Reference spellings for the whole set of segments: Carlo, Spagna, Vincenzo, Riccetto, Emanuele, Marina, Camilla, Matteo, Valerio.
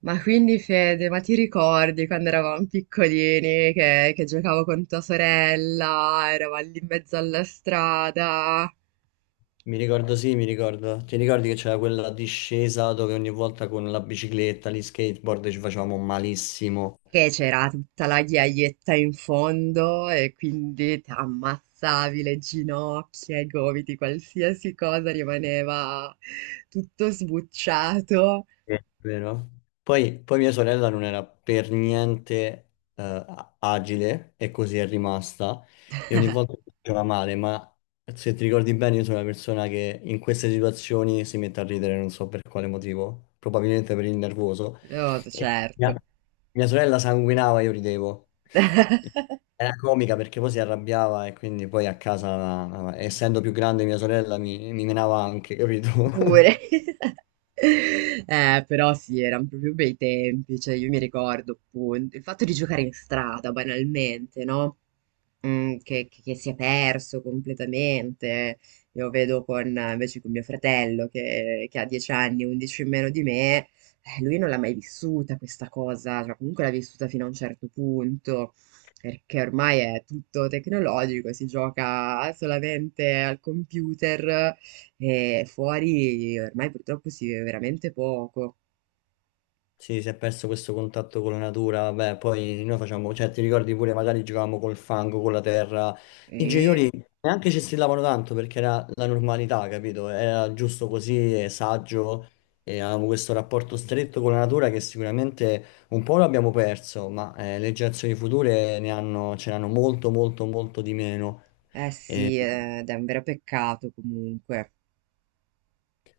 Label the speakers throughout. Speaker 1: Ma quindi Fede, ma ti ricordi quando eravamo piccolini che giocavo con tua sorella, eravamo lì in mezzo alla strada,
Speaker 2: Mi ricordo, sì, mi ricordo. Ti ricordi che c'era quella discesa dove ogni volta con la bicicletta, gli skateboard ci facevamo malissimo?
Speaker 1: che c'era tutta la ghiaietta in fondo e quindi ti ammazzavi le ginocchia, i gomiti, qualsiasi cosa rimaneva tutto sbucciato?
Speaker 2: Sì, vero? Poi mia sorella non era per niente agile e così è rimasta e ogni volta si faceva male, ma se ti ricordi bene io sono una persona che in queste situazioni si mette a ridere, non so per quale motivo, probabilmente per il nervoso.
Speaker 1: No,
Speaker 2: E mia,
Speaker 1: certo.
Speaker 2: mia sorella sanguinava, io ridevo. Era comica perché poi si arrabbiava e quindi poi a casa, essendo più grande mia sorella, mi menava anche, capito?
Speaker 1: Pure. Però sì, erano proprio bei tempi, cioè io mi ricordo appunto il fatto di giocare in strada banalmente, no? Mm, che si è perso completamente. Io vedo con, invece con mio fratello che ha 10 anni, 11 in meno di me, lui non l'ha mai vissuta questa cosa, cioè comunque l'ha vissuta fino a un certo punto, perché ormai è tutto tecnologico, si gioca solamente al computer e fuori ormai purtroppo si vive veramente poco.
Speaker 2: Sì, si è perso questo contatto con la natura, vabbè, poi noi facciamo, cioè ti ricordi pure magari giocavamo col fango, con la terra, i
Speaker 1: Mm.
Speaker 2: genitori neanche ci strillavano tanto perché era la normalità, capito? Era giusto così, e saggio, e avevamo questo rapporto stretto con la natura che sicuramente un po' lo abbiamo perso, ma le generazioni future ne hanno, ce l'hanno molto molto molto di meno.
Speaker 1: Eh
Speaker 2: E-
Speaker 1: sì, ed è un vero peccato comunque.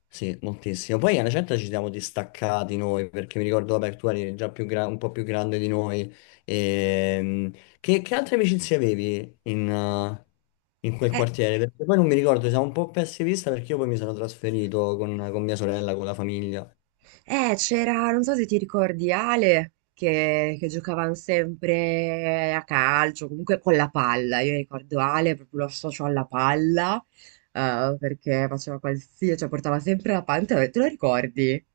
Speaker 2: Sì, moltissimo. Poi alla certa ci siamo distaccati noi, perché mi ricordo, vabbè, tu eri già un po' più grande di noi. Ehm, che altre amicizie avevi in quel
Speaker 1: Eh,
Speaker 2: quartiere? Perché poi non mi ricordo, siamo un po' persi di vista perché io poi mi sono trasferito con mia sorella, con la famiglia.
Speaker 1: C'era, non so se ti ricordi Ale, che giocavano sempre a calcio, comunque con la palla. Io ricordo Ale, proprio lo associo alla palla, perché faceva qualsiasi, cioè portava sempre la palla, te lo ricordi?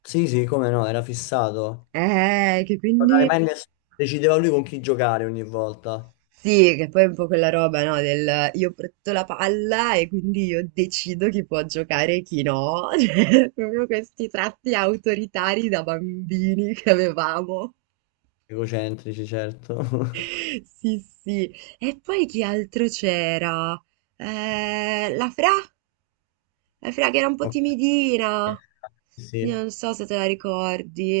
Speaker 2: Sì, sì, come no, era fissato.
Speaker 1: Che
Speaker 2: Guardare
Speaker 1: quindi...
Speaker 2: mai ness- Decideva lui con chi giocare ogni volta.
Speaker 1: Sì, che poi è un po' quella roba, no? Del io porto la palla e quindi io decido chi può giocare e chi no. Cioè, proprio questi tratti autoritari da bambini che avevamo.
Speaker 2: Egocentrici, certo.
Speaker 1: Sì, sì. E poi chi altro c'era? Eh, la Fra, la Fra che era un po'
Speaker 2: Ok.
Speaker 1: timidina. Io
Speaker 2: Sì.
Speaker 1: non so se te la ricordi.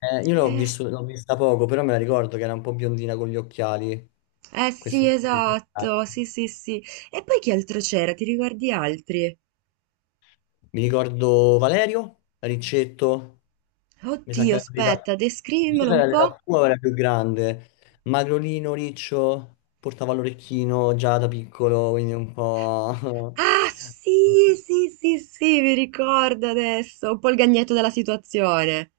Speaker 2: Io l'ho vista poco, però me la ricordo che era un po' biondina con gli occhiali.
Speaker 1: eh
Speaker 2: Questo
Speaker 1: sì,
Speaker 2: è importante.
Speaker 1: esatto. Sì, sì, sì. E poi chi altro c'era? Ti ricordi altri?
Speaker 2: Mi ricordo Valerio, Riccetto, mi sa che
Speaker 1: Dio,
Speaker 2: era l'età,
Speaker 1: aspetta,
Speaker 2: non so
Speaker 1: descrivimelo
Speaker 2: se
Speaker 1: un
Speaker 2: era
Speaker 1: po'.
Speaker 2: l'età tua o era più grande. Magrolino, Riccio, portava l'orecchino già da piccolo, quindi un po'...
Speaker 1: Ah sì, sì, sì, sì, mi ricordo adesso un po' il gagnetto della situazione.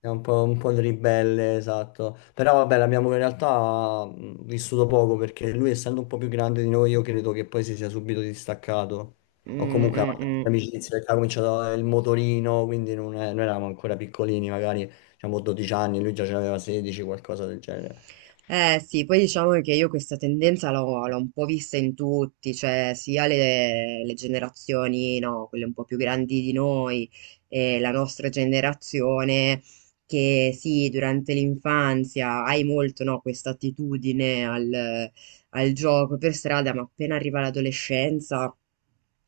Speaker 2: È un po' il ribelle, esatto. Però vabbè, l'abbiamo in realtà vissuto poco perché lui, essendo un po' più grande di noi, io credo che poi si sia subito distaccato. O
Speaker 1: Mm,
Speaker 2: comunque ha
Speaker 1: mm,
Speaker 2: fatto
Speaker 1: mm.
Speaker 2: amicizia, perché ha cominciato il motorino, quindi non è- noi eravamo ancora piccolini, magari diciamo 12 anni, lui già ce n'aveva 16, qualcosa del genere.
Speaker 1: Eh sì, poi diciamo che io questa tendenza l'ho un po' vista in tutti, cioè sia le generazioni, no, quelle un po' più grandi di noi, e la nostra generazione, che sì, durante l'infanzia hai molto, no, questa attitudine al gioco per strada, ma appena arriva l'adolescenza,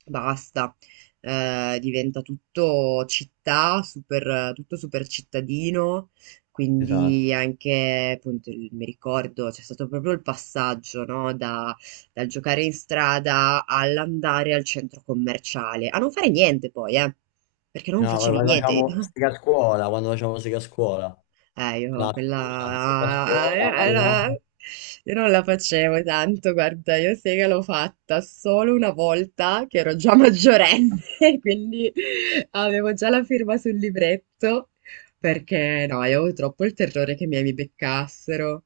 Speaker 1: basta. Diventa tutto città, super, tutto super cittadino,
Speaker 2: Esatto.
Speaker 1: quindi anche, appunto, il- mi ricordo, c'è stato proprio il passaggio, no? Dal giocare in strada all'andare al centro commerciale, a non fare niente poi, perché non
Speaker 2: No, ma
Speaker 1: facevi
Speaker 2: quando
Speaker 1: niente.
Speaker 2: facciamo sega a scuola, quando facciamo sega a scuola,
Speaker 1: Io quella...
Speaker 2: classica, sega a scuola, Marina.
Speaker 1: io non la facevo tanto, guarda, io sega l'ho fatta solo una volta che ero già maggiorenne, quindi avevo già la firma sul libretto, perché no, io avevo troppo il terrore che i miei mi beccassero.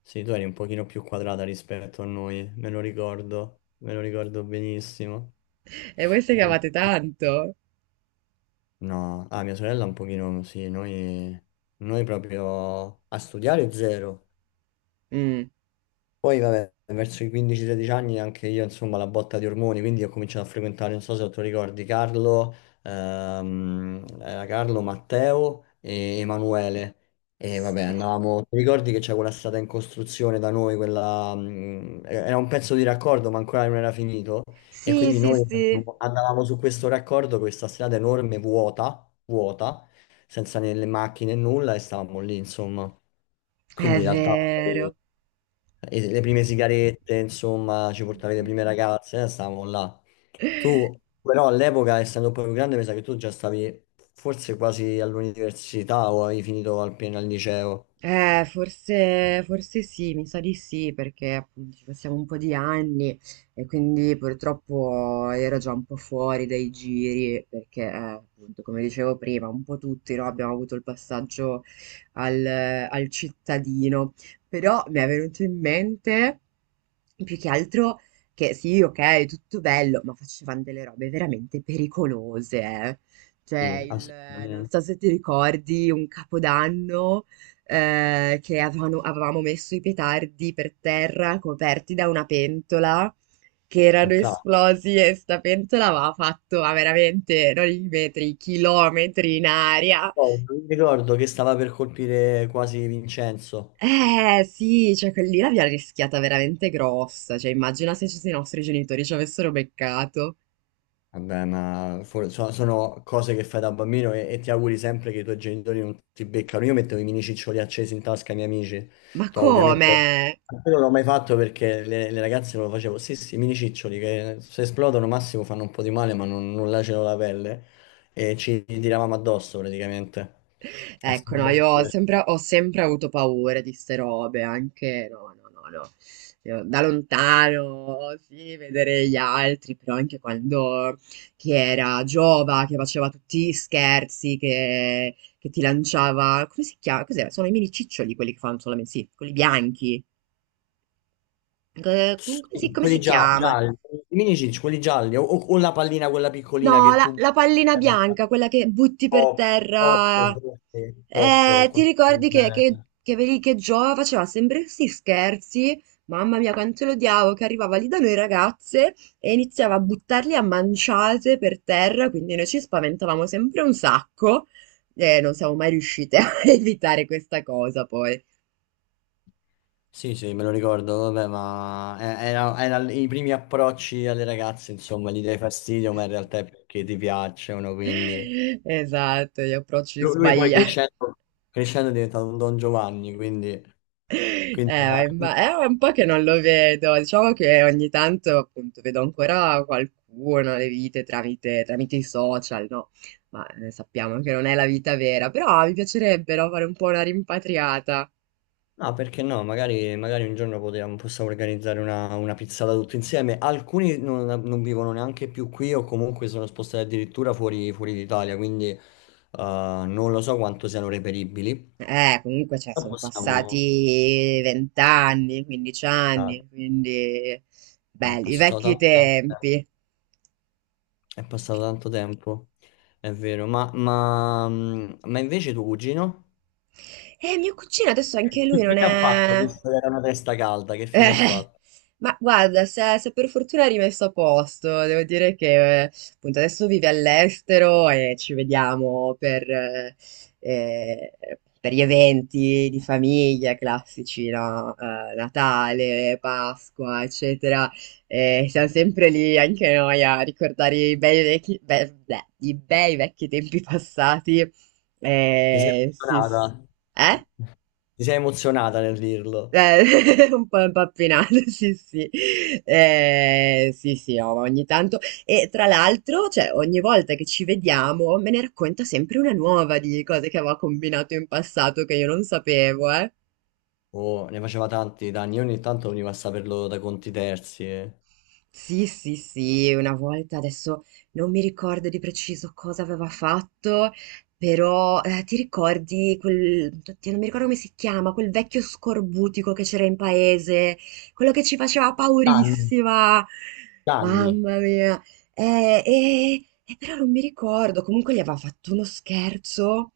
Speaker 2: Sì, tu eri un pochino più quadrata rispetto a noi, me lo ricordo benissimo.
Speaker 1: E voi segavate tanto?
Speaker 2: No, ah, mia sorella un pochino, sì, noi proprio a studiare zero.
Speaker 1: Mm.
Speaker 2: Poi, vabbè, verso i 15-16 anni anche io, insomma, la botta di ormoni, quindi ho cominciato a frequentare, non so se tu ricordi, Carlo, era Carlo, Matteo e Emanuele. E vabbè, andavamo, ti ricordi che c'è quella strada in costruzione da noi, quella, era un pezzo di raccordo, ma ancora non era finito. E
Speaker 1: Sì,
Speaker 2: quindi
Speaker 1: sì, sì,
Speaker 2: noi
Speaker 1: sì,
Speaker 2: andavamo su questo raccordo, questa strada enorme, vuota, vuota, senza né le macchine e nulla, e stavamo lì, insomma.
Speaker 1: è
Speaker 2: Quindi in realtà
Speaker 1: vero.
Speaker 2: e le prime sigarette, insomma, ci portavi le prime ragazze, stavamo là. Tu, però, all'epoca, essendo poi più grande, mi sa che tu già stavi forse quasi all'università o avevi finito appena al liceo.
Speaker 1: Forse, forse sì, mi sa di sì, perché appunto ci passiamo un po' di anni e quindi purtroppo ero già un po' fuori dai giri, perché appunto, come dicevo prima, un po' tutti no, abbiamo avuto il passaggio al, al cittadino, però mi è venuto in mente più che altro che sì, ok, tutto bello, ma facevano delle robe veramente pericolose, eh. Cioè,
Speaker 2: Sì,
Speaker 1: il, non
Speaker 2: assolutamente.
Speaker 1: so se ti ricordi, un capodanno che avevamo messo i petardi per terra coperti da una pentola che
Speaker 2: Un
Speaker 1: erano
Speaker 2: classico.
Speaker 1: esplosi e sta pentola aveva fatto ma veramente non i metri, chilometri in aria.
Speaker 2: Poi, mi ricordo che stava per colpire quasi Vincenzo.
Speaker 1: Eh sì, cioè quella lì l'abbiamo rischiata veramente grossa, cioè immagina se i nostri genitori ci avessero beccato.
Speaker 2: Vabbè, ma sono cose che fai da bambino e ti auguri sempre che i tuoi genitori non ti beccano. Io mettevo i mini ciccioli accesi in tasca ai miei amici.
Speaker 1: Ma
Speaker 2: No, ovviamente
Speaker 1: come?
Speaker 2: io non l'ho mai fatto perché le ragazze non lo facevo. Sì, sì, i mini ciccioli che se esplodono massimo fanno un po' di male, ma non lacerano la pelle. E ci tiravamo addosso praticamente. È
Speaker 1: Ecco,
Speaker 2: stato
Speaker 1: no,
Speaker 2: molto
Speaker 1: io
Speaker 2: divertente.
Speaker 1: ho sempre avuto paura di ste robe, anche no, no, no, no. Io da lontano, sì, vedere gli altri, però anche quando chi era Giova, che faceva tutti gli scherzi, che ti lanciava, come si chiama? Cos'era? Sono i mini ciccioli quelli che fanno solamente, sì, quelli bianchi.
Speaker 2: Sì,
Speaker 1: Come si chiama?
Speaker 2: gialli, i mini ciccioli, quelli gialli, o la pallina, quella piccolina
Speaker 1: No,
Speaker 2: che tu...
Speaker 1: la pallina
Speaker 2: eh,
Speaker 1: bianca, quella che butti per
Speaker 2: pop, pop,
Speaker 1: terra.
Speaker 2: forse, pop, qualcosa
Speaker 1: Ti
Speaker 2: del
Speaker 1: ricordi
Speaker 2: genere.
Speaker 1: vedi che Gio faceva sempre questi scherzi? Mamma mia, quanto lo odiavo, che arrivava lì da noi ragazze e iniziava a buttarli a manciate per terra, quindi noi ci spaventavamo sempre un sacco e non siamo mai riuscite a evitare questa cosa poi.
Speaker 2: Sì, sì, me lo ricordo, vabbè, ma era i primi approcci alle ragazze, insomma, gli dai fastidio, ma in realtà è perché ti piacciono, quindi...
Speaker 1: Esatto, gli approcci
Speaker 2: Lui poi
Speaker 1: sbagliati.
Speaker 2: crescendo, crescendo è diventato un Don Giovanni, quindi... quindi
Speaker 1: Ma
Speaker 2: era-
Speaker 1: imma- è un po' che non lo vedo, diciamo che ogni tanto appunto vedo ancora qualcuno le vite tramite i social, no? Ma sappiamo che non è la vita vera, però mi piacerebbe no, fare un po' una rimpatriata.
Speaker 2: No, perché no? Magari, magari un giorno possiamo organizzare una pizzata tutti insieme. Alcuni non vivono neanche più qui o comunque sono spostati addirittura fuori, fuori d'Italia, quindi non lo so quanto siano reperibili.
Speaker 1: Comunque cioè,
Speaker 2: Però
Speaker 1: sono
Speaker 2: possiamo...
Speaker 1: passati vent'anni, 15
Speaker 2: ah,
Speaker 1: anni, quindi
Speaker 2: è
Speaker 1: belli, i
Speaker 2: passato
Speaker 1: vecchi tempi.
Speaker 2: è passato tanto tempo, è vero. Ma invece tuo cugino?
Speaker 1: Mio cugino adesso
Speaker 2: Che
Speaker 1: anche lui non
Speaker 2: fine ha fatto,
Speaker 1: è...
Speaker 2: visto che era una testa calda? Che fine ha
Speaker 1: Eh,
Speaker 2: fatto?
Speaker 1: ma guarda, se per fortuna è rimesso a posto, devo dire che appunto adesso vive all'estero e ci vediamo eh, per gli eventi di famiglia classici, no? Natale, Pasqua, eccetera. E siamo sempre lì anche noi a ricordare i bei vecchi, i bei vecchi tempi passati.
Speaker 2: Ti sei
Speaker 1: Sì,
Speaker 2: emozionata?
Speaker 1: sì. Eh?
Speaker 2: Ti sei emozionata nel dirlo?
Speaker 1: Un po' impappinato, sì, sì. Sì, sì, no, ma ogni tanto. E tra l'altro, cioè, ogni volta che ci vediamo, me ne racconta sempre una nuova di cose che aveva combinato in passato che io non sapevo, eh.
Speaker 2: Oh, ne faceva tanti danni, io ogni tanto veniva a saperlo da conti terzi.
Speaker 1: Sì, sì, sì, una volta adesso non mi ricordo di preciso cosa aveva fatto, però ti ricordi quel, oddio, non mi ricordo come si chiama, quel vecchio scorbutico che c'era in paese, quello che ci faceva
Speaker 2: Danni.
Speaker 1: paurissima,
Speaker 2: Danni.
Speaker 1: mamma mia, eh, eh, però non mi ricordo, comunque gli aveva fatto uno scherzo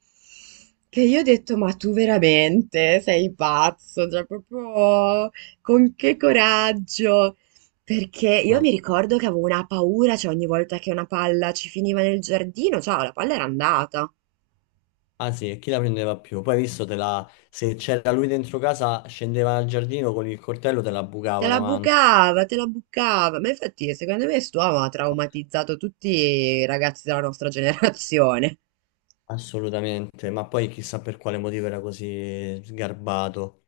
Speaker 1: che io ho detto, ma tu veramente sei pazzo, cioè proprio con che coraggio. Perché io mi
Speaker 2: Madonna.
Speaker 1: ricordo che avevo una paura, cioè ogni volta che una palla ci finiva nel giardino, cioè la palla era andata.
Speaker 2: Ah sì, e chi la prendeva più? Poi hai visto, te la... se c'era lui dentro casa, scendeva al giardino con il coltello, te la
Speaker 1: Te
Speaker 2: bucava
Speaker 1: la
Speaker 2: davanti.
Speaker 1: bucava, te la bucava. Ma infatti, secondo me, st'uomo ha traumatizzato tutti i ragazzi della nostra generazione.
Speaker 2: Assolutamente, ma poi chissà per quale motivo era così sgarbato.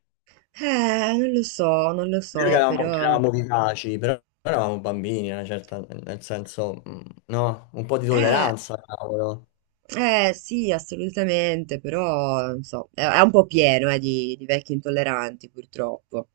Speaker 1: Non lo so, non lo
Speaker 2: Noi
Speaker 1: so,
Speaker 2: che
Speaker 1: però...
Speaker 2: eravamo vivaci, però eravamo bambini, una certa, nel senso, no, un po' di
Speaker 1: Eh...
Speaker 2: tolleranza, cavolo.
Speaker 1: Eh sì, assolutamente, però non so, è un po' pieno di vecchi intolleranti purtroppo.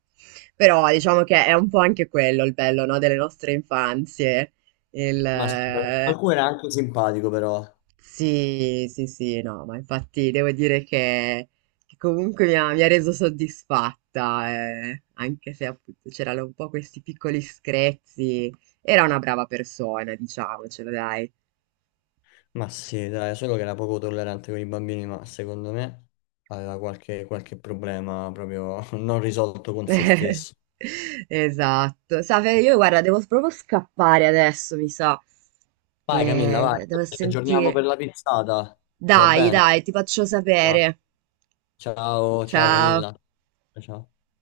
Speaker 1: Però diciamo che è un po' anche quello il bello, no, delle nostre infanzie. Il,
Speaker 2: Ma sì, qualcuno era anche simpatico, però.
Speaker 1: sì, sì, sì, no, ma infatti devo dire che comunque mi ha reso soddisfatta, anche se appunto c'erano un po' questi piccoli screzi. Era una brava persona, diciamocelo, dai.
Speaker 2: Ma sì, dai, solo che era poco tollerante con i bambini, ma secondo me aveva qualche problema proprio non risolto con se stesso.
Speaker 1: Esatto. Sa, Fede, io guarda, devo proprio scappare adesso, mi sa,
Speaker 2: Vai Camilla, vai,
Speaker 1: che devo
Speaker 2: ci aggiorniamo
Speaker 1: sentire.
Speaker 2: per la pizzata, va
Speaker 1: Dai,
Speaker 2: bene?
Speaker 1: dai, ti faccio sapere.
Speaker 2: Ciao, ciao
Speaker 1: Ciao.
Speaker 2: Camilla. Ciao.